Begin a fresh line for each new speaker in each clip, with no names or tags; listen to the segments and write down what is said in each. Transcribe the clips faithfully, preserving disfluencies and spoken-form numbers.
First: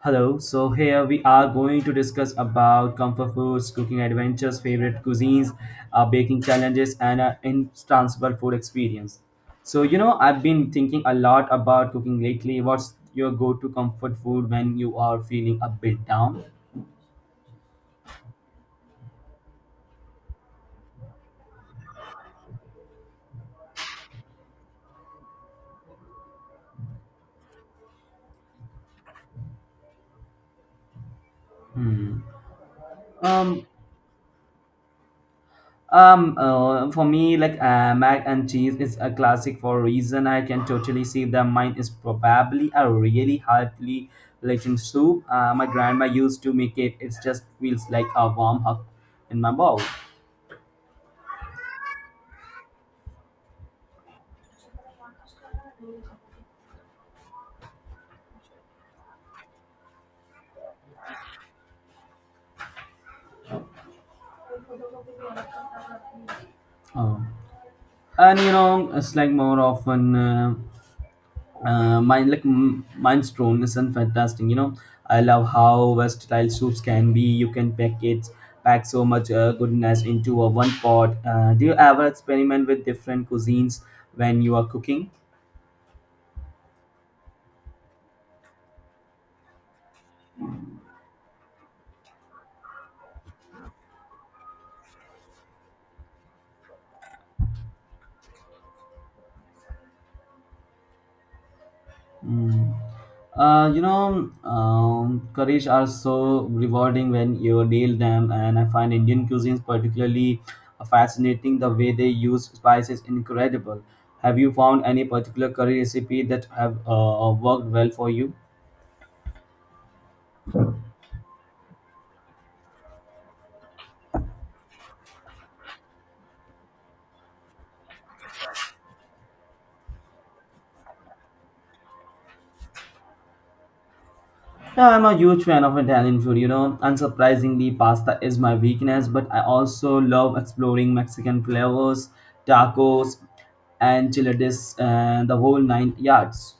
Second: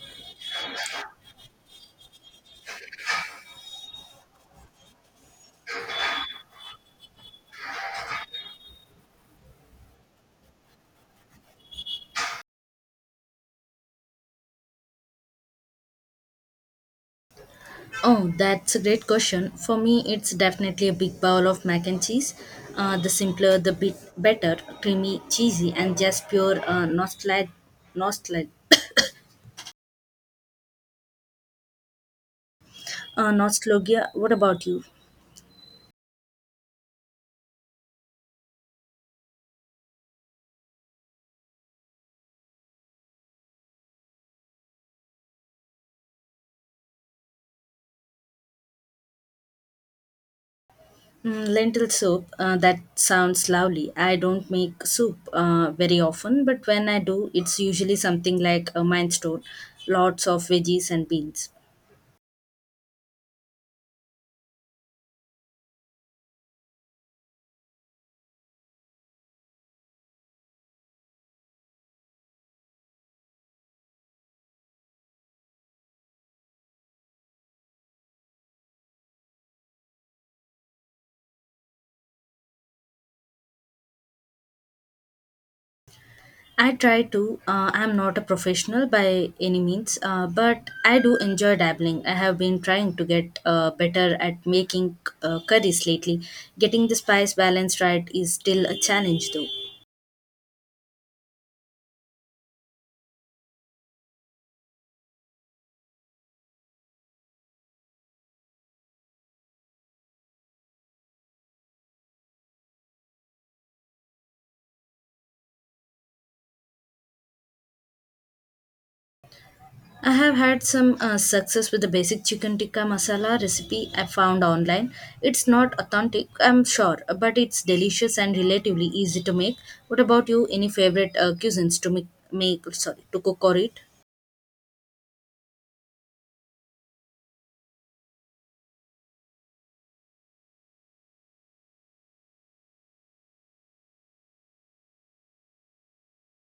Hello, so here we are going to discuss about comfort foods, cooking adventures, favorite cuisines, uh, baking challenges, and an intransferable food experience. So, you know, I've been thinking a lot about cooking lately. What's your go to comfort food when you are feeling a bit down?
Oh, that's a great question. For me, it's definitely a big bowl of mac and cheese. Uh, the simpler, the bit better, creamy, cheesy, and just pure uh, nostalgia. Nostalgia. Uh,
Um,
nostalgia. What about you?
Um, uh, for me, like uh, mac and cheese is a classic for a reason. I can totally see that mine is probably a really heartily legend soup. Uh, my grandma used to make it. It just feels like a warm hug in my mouth.
Mm, lentil soup. Uh, that sounds lovely. I don't make soup uh, very often, but when I do, it's usually something like a minestrone, lots of veggies and beans.
Oh, and you know, it's like more often. Uh, uh, mine like m- mine's drone is and fantastic, you know, I love how versatile soups can be. You can pack it pack so much uh, goodness into a one pot. Uh, do you ever experiment with different cuisines when you are cooking?
I try to. Uh, I'm not a professional by any means, uh, but I do enjoy dabbling. I have been trying to get uh, better at making uh, curries lately. Getting the spice balance right is still a challenge, though.
Mm. Uh, you know, um, curries are so rewarding when you deal them, and I find Indian cuisines particularly fascinating. The way they use spices incredible. Have you found any particular curry recipe that have uh, uh, worked well for you?
I have had some uh, success with the basic chicken tikka masala recipe I found online. It's not authentic, I'm sure, but it's delicious and relatively easy to make. What about you? Any favorite uh, cuisines to make, make sorry, to cook or eat?
Yeah, I'm a huge fan of Italian food. You know, unsurprisingly, pasta is my weakness, but I also love exploring Mexican flavors, tacos, and enchiladas, and the whole nine yards.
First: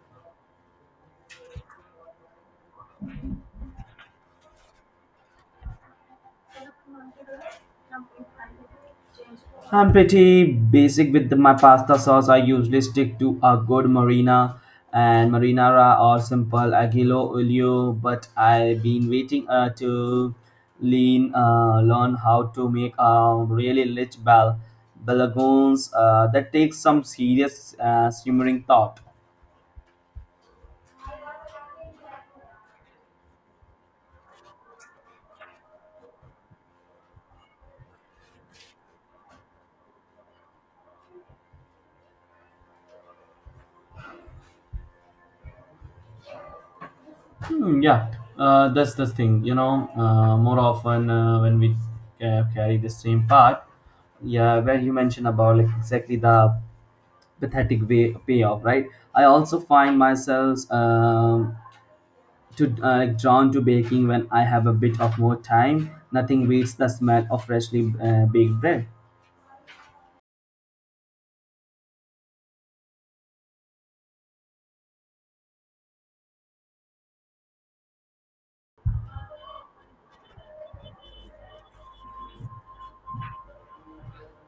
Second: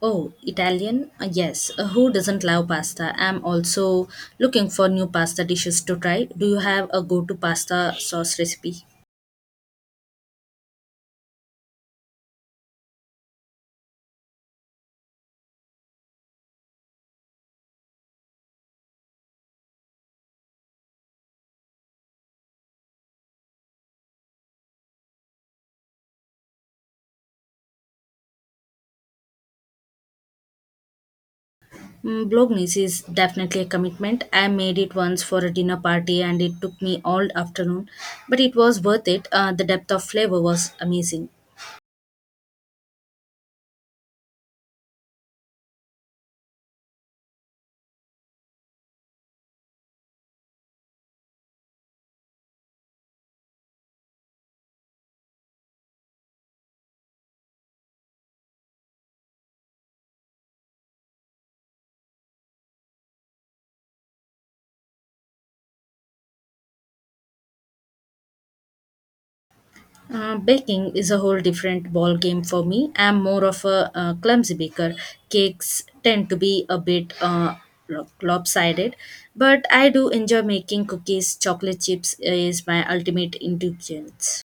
Oh, Italian? Uh, Yes. Uh, Who doesn't love pasta? I'm also looking for new pasta dishes to try. Do you have a go to pasta sauce recipe?
I'm pretty basic with my pasta sauce. I usually stick to a good marina and marinara or simple aglio olio, but I've been waiting uh, to lean uh, learn how to make a really rich bal balagoons, uh, that takes some serious uh, simmering thought.
Mm, Bolognese is definitely a commitment. I made it once for a dinner party and it took me all afternoon, but it was worth it. Uh, the depth of flavor was amazing.
Hmm, yeah, uh, that's the thing. You know, uh, more often uh, when we uh, carry the same part, yeah, where you mentioned about like exactly the pathetic way payoff, right? I also find myself, um, to uh, like drawn to baking when I have a bit of more time. Nothing beats the smell of freshly uh, baked bread.
Uh, baking is a whole different ball game for me. I'm more of a uh, clumsy baker. Cakes tend to be a bit uh, lo- lopsided, but I do enjoy making cookies. Chocolate chips is my ultimate indulgence.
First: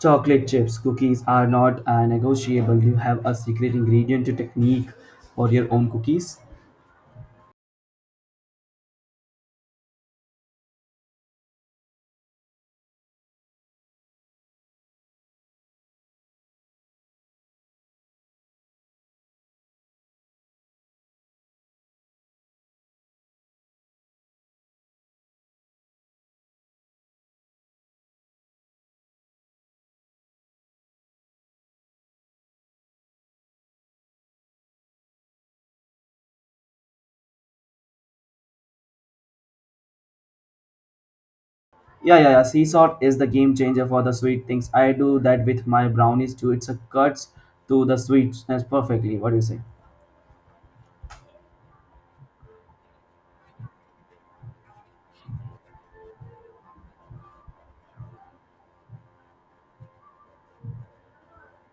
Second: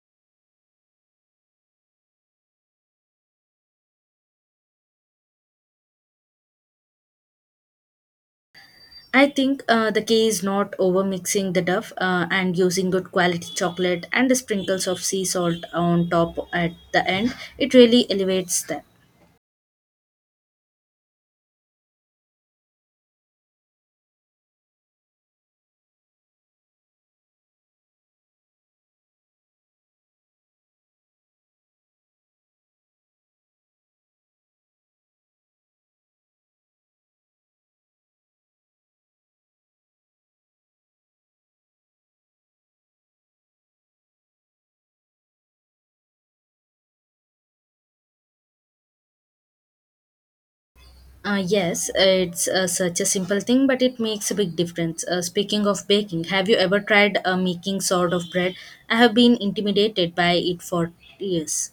Chocolate chips cookies are not uh, negotiable. You have a secret ingredient to technique for your own cookies?
I think uh, the key is not over mixing the dough uh, and using good quality chocolate and the sprinkles of sea salt on top at the end. It really elevates them.
Yeah, yeah, yeah, sea salt is the game changer for the sweet things. I do that with my brownies too. It's a cuts to the sweetness perfectly. What do you say?
Uh, yes, it's uh, such a simple thing, but it makes a big difference. Uh, speaking of baking, have you ever tried uh, making sort of bread? I have been intimidated by it for years.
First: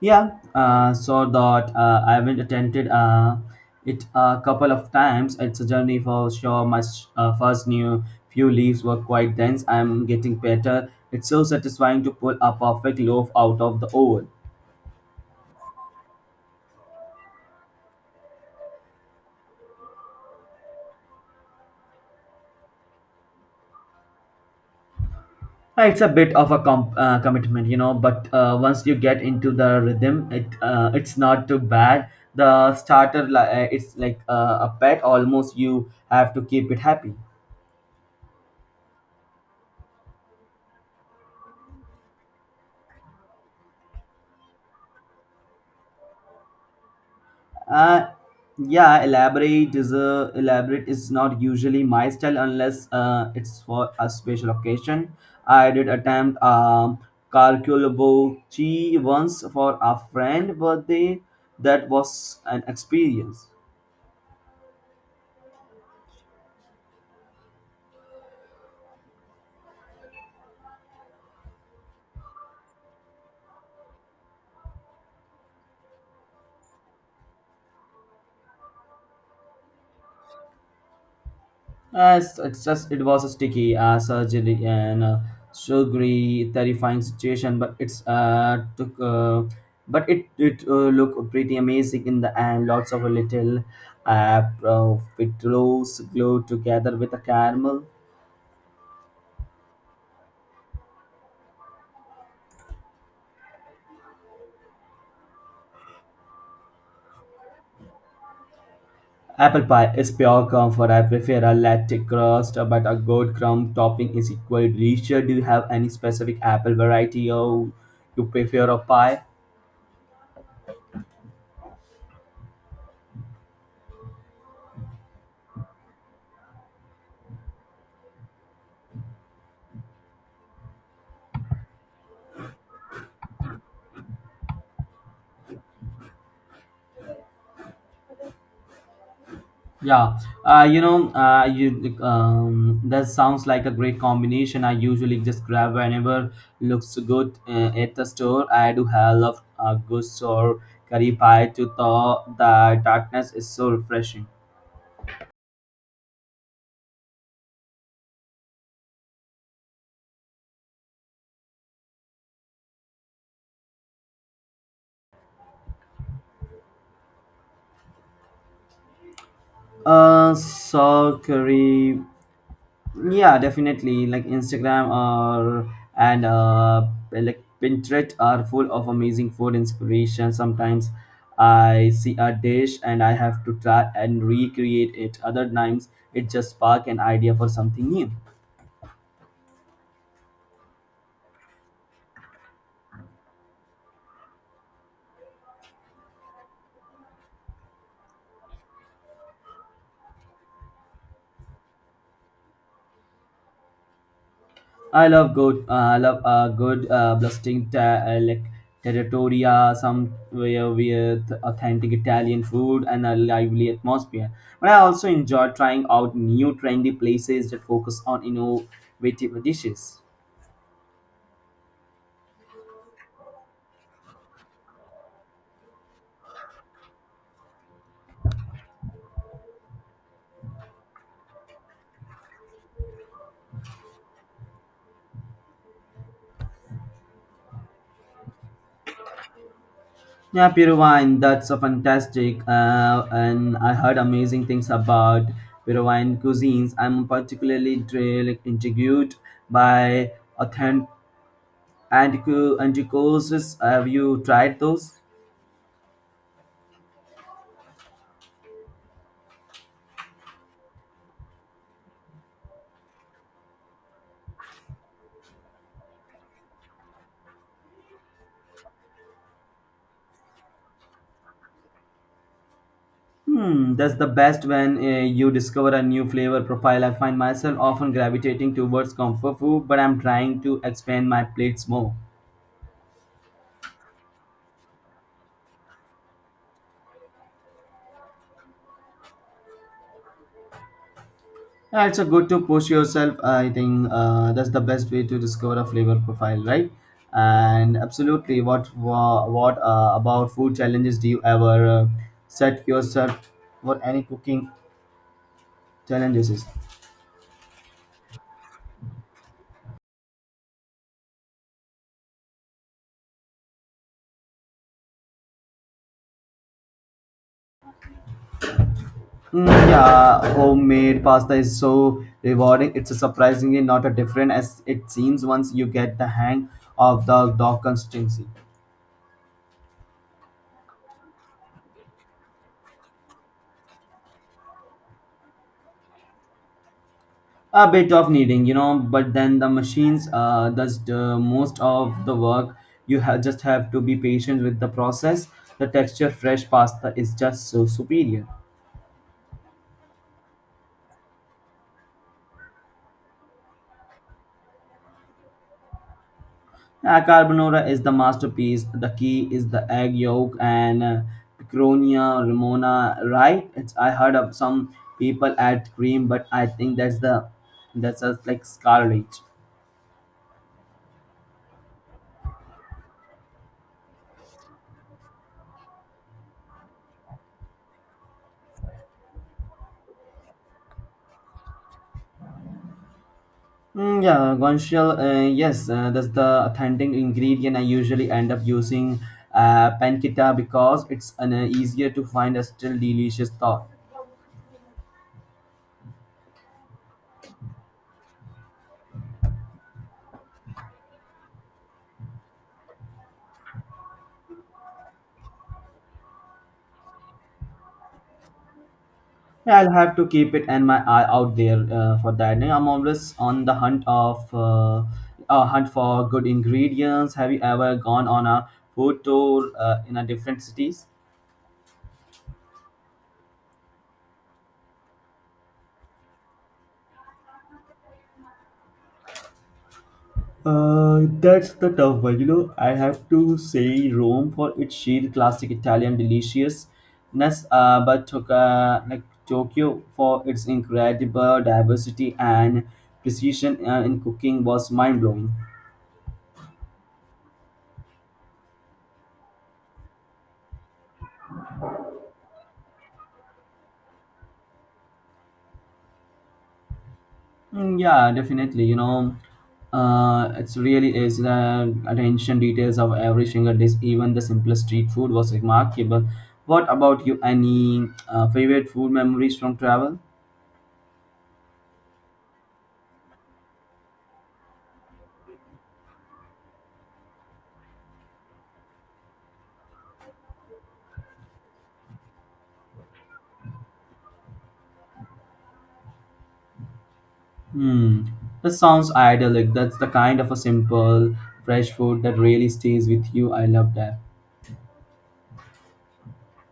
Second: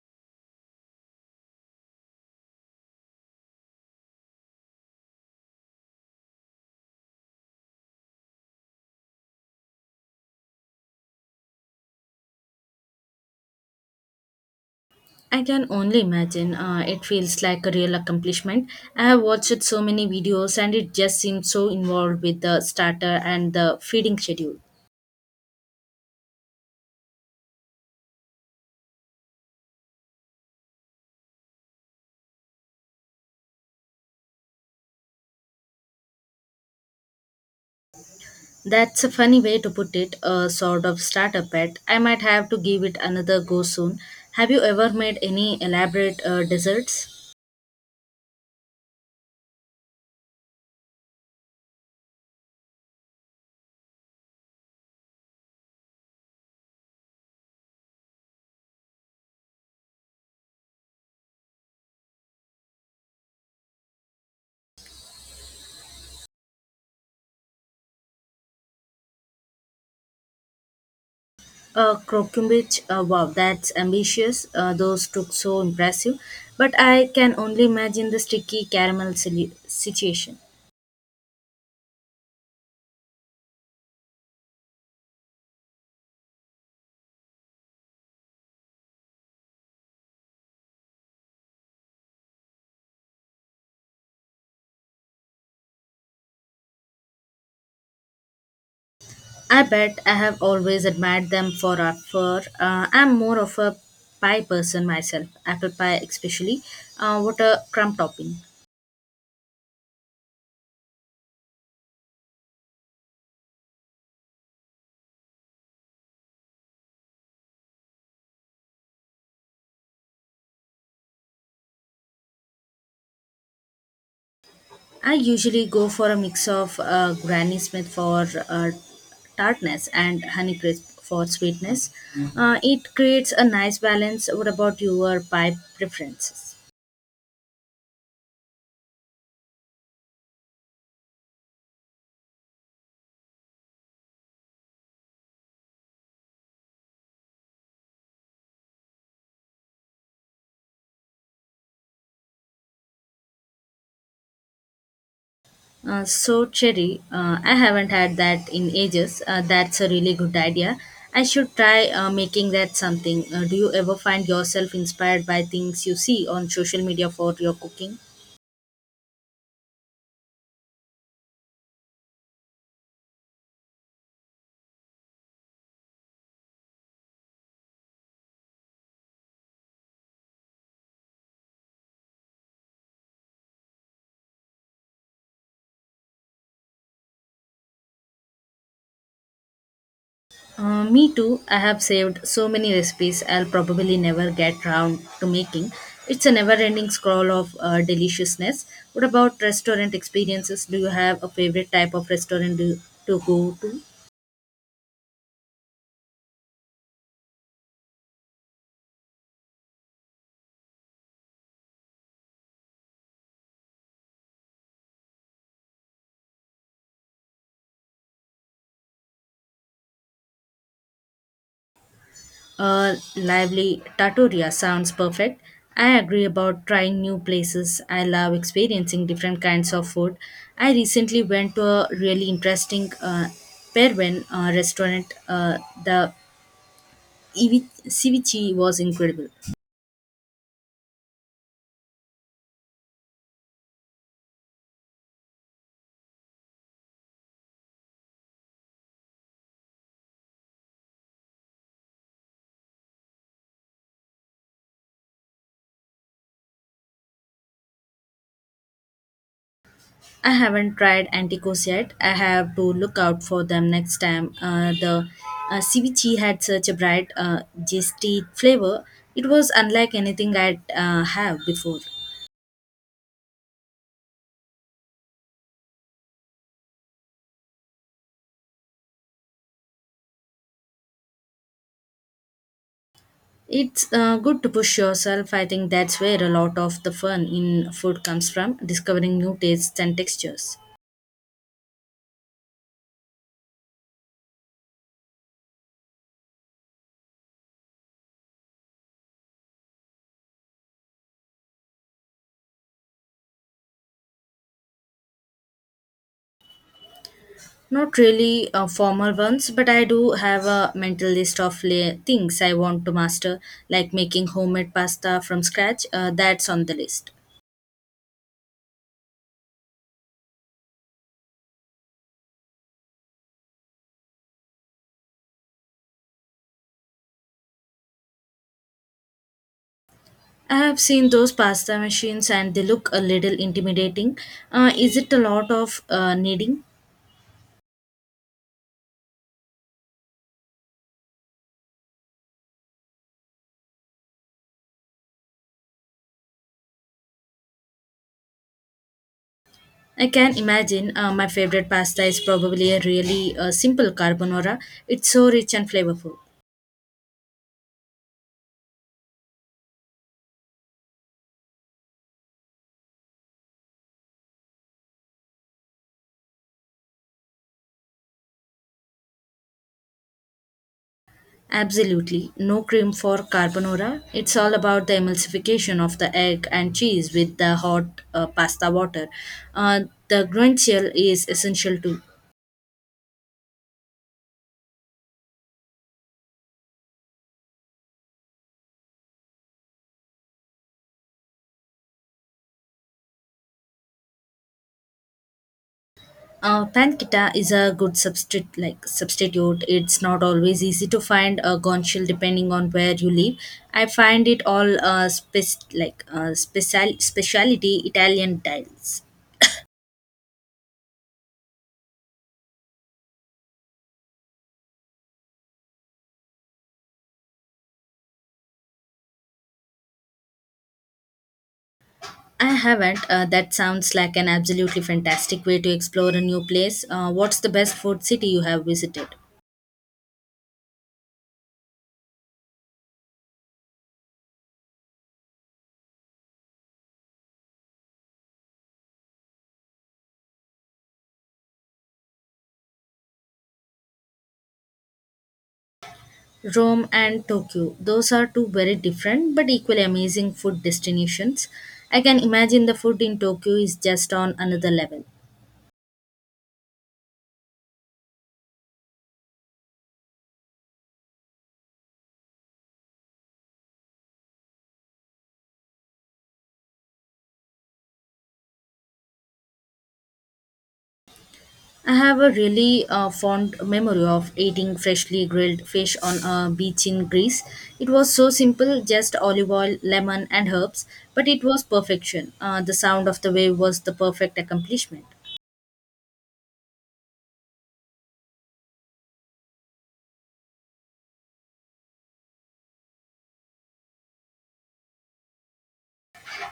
Yeah, uh, so that uh, I haven't attended uh, it a couple of times. It's a journey for sure. My s- uh, first new few leaves were quite dense. I'm getting better. It's so satisfying to pull a perfect loaf out of the oven.
I can only imagine. Uh, it feels like a real accomplishment. I have watched so many videos, and it just seems so involved with the starter and the feeding schedule.
Uh, It's a bit of a comp- uh, commitment, you know, but uh, once you get into the rhythm, it uh, it's not too bad. The starter, li- uh, it's like uh, a pet. Almost you have to keep it happy.
That's a funny way to put it, a sort of starter pet. I might have to give it another go soon. Have you ever made any elaborate uh, desserts?
Uh, yeah, elaborate is a elaborate is not usually my style unless uh, it's for a special occasion. I did attempt um calculable once for a friend birthday. That was an experience.
Uh, Krokumbich, uh, wow, that's ambitious. Uh, those look so impressive. But I can only imagine the sticky caramel sili- situation.
Yes, it's just it was a sticky, uh, surgery and uh, sugary, terrifying situation, but it's uh took uh, but it it uh, looked pretty amazing in the end. Lots of little uh profiteroles glued together with a caramel.
I bet I have always admired them for our fur. Uh, I'm more of a pie person myself, apple pie especially. Uh, what a crumb topping.
Apple pie is pure comfort. I prefer a latte crust, but a good crumb topping is equally delicious. Do you have any specific apple variety or you prefer a pie?
I usually go for a mix of uh, Granny Smith for uh, tartness and honey crisp for sweetness. Uh, it creates a nice balance. What about your pie preferences?
Yeah, uh, you know, uh, you um, that sounds like a great combination. I usually just grab whenever looks good uh, at the store. I do have love uh, goose or curry pie to thaw. The darkness is so refreshing.
Uh, so, Cherry, uh, I haven't had that in ages. Uh, that's a really good idea. I should try uh, making that something. Uh, do you ever find yourself inspired by things you see on social media for your cooking?
Uh, so curry. Yeah, definitely like Instagram or and uh, like Pinterest are full of amazing food inspiration. Sometimes I see a dish and I have to try and recreate it. Other times it just spark an idea for something new.
Uh, me too. I have saved so many recipes I'll probably never get round to making. It's a never ending scroll of uh, deliciousness. What about restaurant experiences? Do you have a favorite type of restaurant do, to go to?
I love good. Uh, I love a good uh, blasting ta- uh, like territoria, somewhere with authentic Italian food and a lively atmosphere. But I also enjoy trying out new trendy places that focus on innovative dishes.
A lively Trattoria sounds perfect. I agree about trying new places. I love experiencing different kinds of food. I recently went to a really interesting uh, Peruvian uh, restaurant. Uh, the evi- ceviche was incredible.
Yeah, Peru wine. That's a fantastic. Uh, and I heard amazing things about Peruvian cuisines. I'm particularly dri- like, intrigued by authentic antico- anticosis. Have you tried those?
I haven't tried anticos yet. I have to look out for them next time. Uh, the uh, ceviche had such a bright, uh, zesty flavor. It was unlike anything I'd uh, have before.
Hmm, that's the best when uh, you discover a new flavor profile. I find myself often gravitating towards comfort food, but I'm trying to expand my plates more.
It's uh, good to push yourself. I think that's where a lot of the fun in food comes from discovering new tastes and textures.
Yeah, it's a good to push yourself. I think uh, that's the best way to discover a flavor profile, right? And absolutely, what wha- what uh, about food challenges? Do you ever uh, set yourself for any cooking challenges?
Not really uh, formal ones, but I do have a mental list of la- things I want to master, like making homemade pasta from scratch. Uh, that's on the list.
Mm, yeah, homemade pasta is so rewarding. It's surprisingly not as different as it seems once you get the hang of the dough consistency.
I have seen those pasta machines and they look a little intimidating. Uh, is it a lot of uh, kneading?
A bit of kneading, you know, but then the machines uh, does the most of the work. You ha- just have to be patient with the process. The texture fresh pasta is just so superior.
I can imagine uh, my favorite pasta is probably a really uh, simple carbonara. It's so rich and flavorful.
Uh, carbonara is the masterpiece. The key is the egg yolk and, uh, Picronia Ramona, right? It's, I heard of some people add cream, but I think that's the that's just like scarlet.
Absolutely. No cream for carbonara. It's all about the emulsification of the egg and cheese with the hot uh, pasta water. Uh, the guanciale is essential too.
Mm, yeah, guanciale. Uh, yes, uh, that's the authentic ingredient. I usually end up using uh, pancetta because it's an uh, easier to find a still delicious thought.
Uh, pancetta is a good substitute. Like substitute, it's not always easy to find a guanciale depending on where you live. I find it all uh, spec- like uh, special speciality Italian tiles.
Yeah, I'll have to keep it and my eye out there uh, for that. Now, I'm always on the hunt of uh, uh, hunt for good ingredients. Have you ever gone on a food tour uh, in a different cities?
I haven't. Uh, that sounds like an absolutely fantastic way to explore a new place. Uh, what's the best food city you have visited?
Uh, that's the tough one. You know, I have to say Rome for its sheer classic Italian deliciousness, uh, but took, uh, like Tokyo for its incredible diversity and precision uh, in cooking was mind blowing.
Rome and Tokyo. Those are two very different but equally amazing food destinations. I can imagine the food in Tokyo is just on another level.
Mm, yeah, definitely. You know, uh, it's really is the attention details of every single dish, even the simplest street food was remarkable. What about you? Any uh, favorite food memories from travel?
I have a really uh, fond memory of eating freshly grilled fish on a beach in Greece. It was so simple, just olive oil, lemon, and herbs, but it was perfection. Uh, the sound of the wave was the perfect accomplishment.
Hmm, that sounds idyllic. That's the kind of a simple, fresh food that really stays with you. I love that.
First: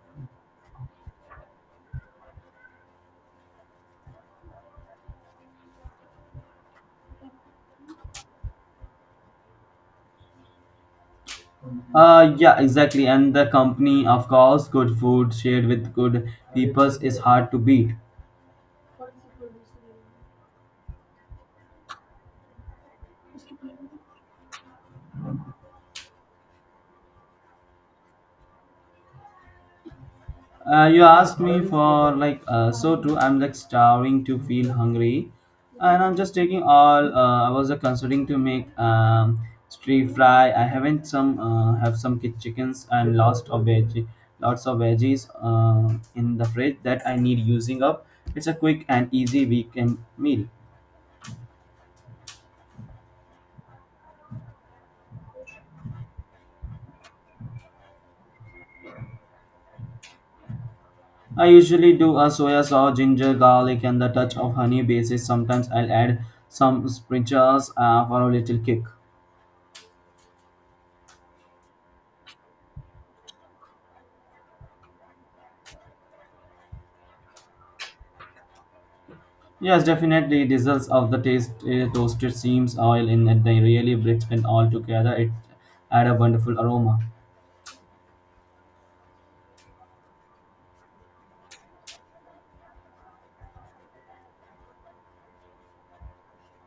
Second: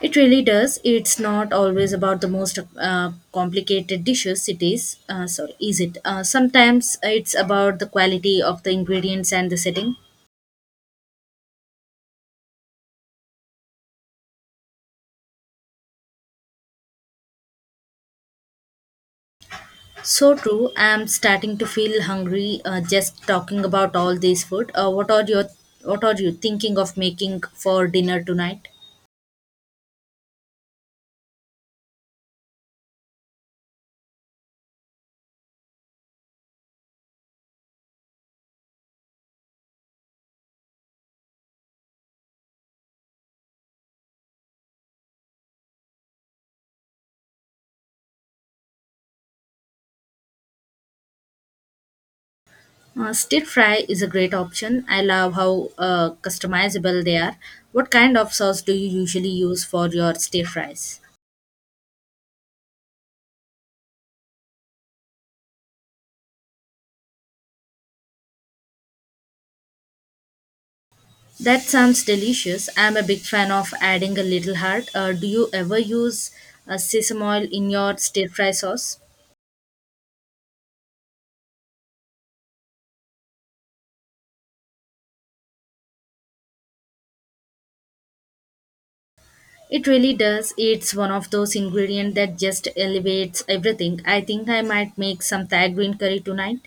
It really does. It's not always about the most uh, complicated dishes. It is. Uh, sorry, is it? Uh, sometimes it's about the quality of the ingredients and the setting.
Uh, yeah, exactly. And the company, of course, good food shared with good peoples is hard to beat.
So true. I'm starting to feel hungry uh, just talking about all this food. Uh, what are your What are you thinking of making for dinner tonight?
Uh, you asked me for like uh, so too. I'm like starving to feel hungry, and I'm just taking all. Uh, I was uh, considering to make, um, stir fry. I haven't some uh, Have some ki- chickens and lots of veggie, lots of veggies uh, in the fridge that I need using up. It's a quick and easy weekend meal.
Uh, stir fry is a great option. I love how uh, customizable they are. What kind of sauce do you usually use for your stir fries?
I usually do a soya sauce, ginger, garlic, and the touch of honey basis. Sometimes I'll add some sprinkles uh, for a little kick.
That sounds delicious. I'm a big fan of adding a little heart. Uh, do you ever use uh, sesame oil in your stir fry sauce?
Yes, definitely. The results of the taste uh, toasted seams oil in it, they really bridge and all together. It add a wonderful aroma.
It really does. It's one of those ingredients that just elevates everything. I think I might make some Thai green curry tonight.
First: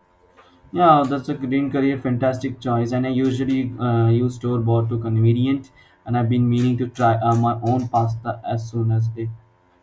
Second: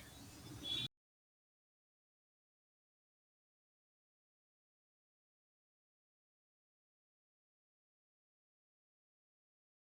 Yeah, that's a green curry, fantastic choice. And I usually uh, use store bought to convenient, and I've been meaning to try uh, my own pasta as soon as it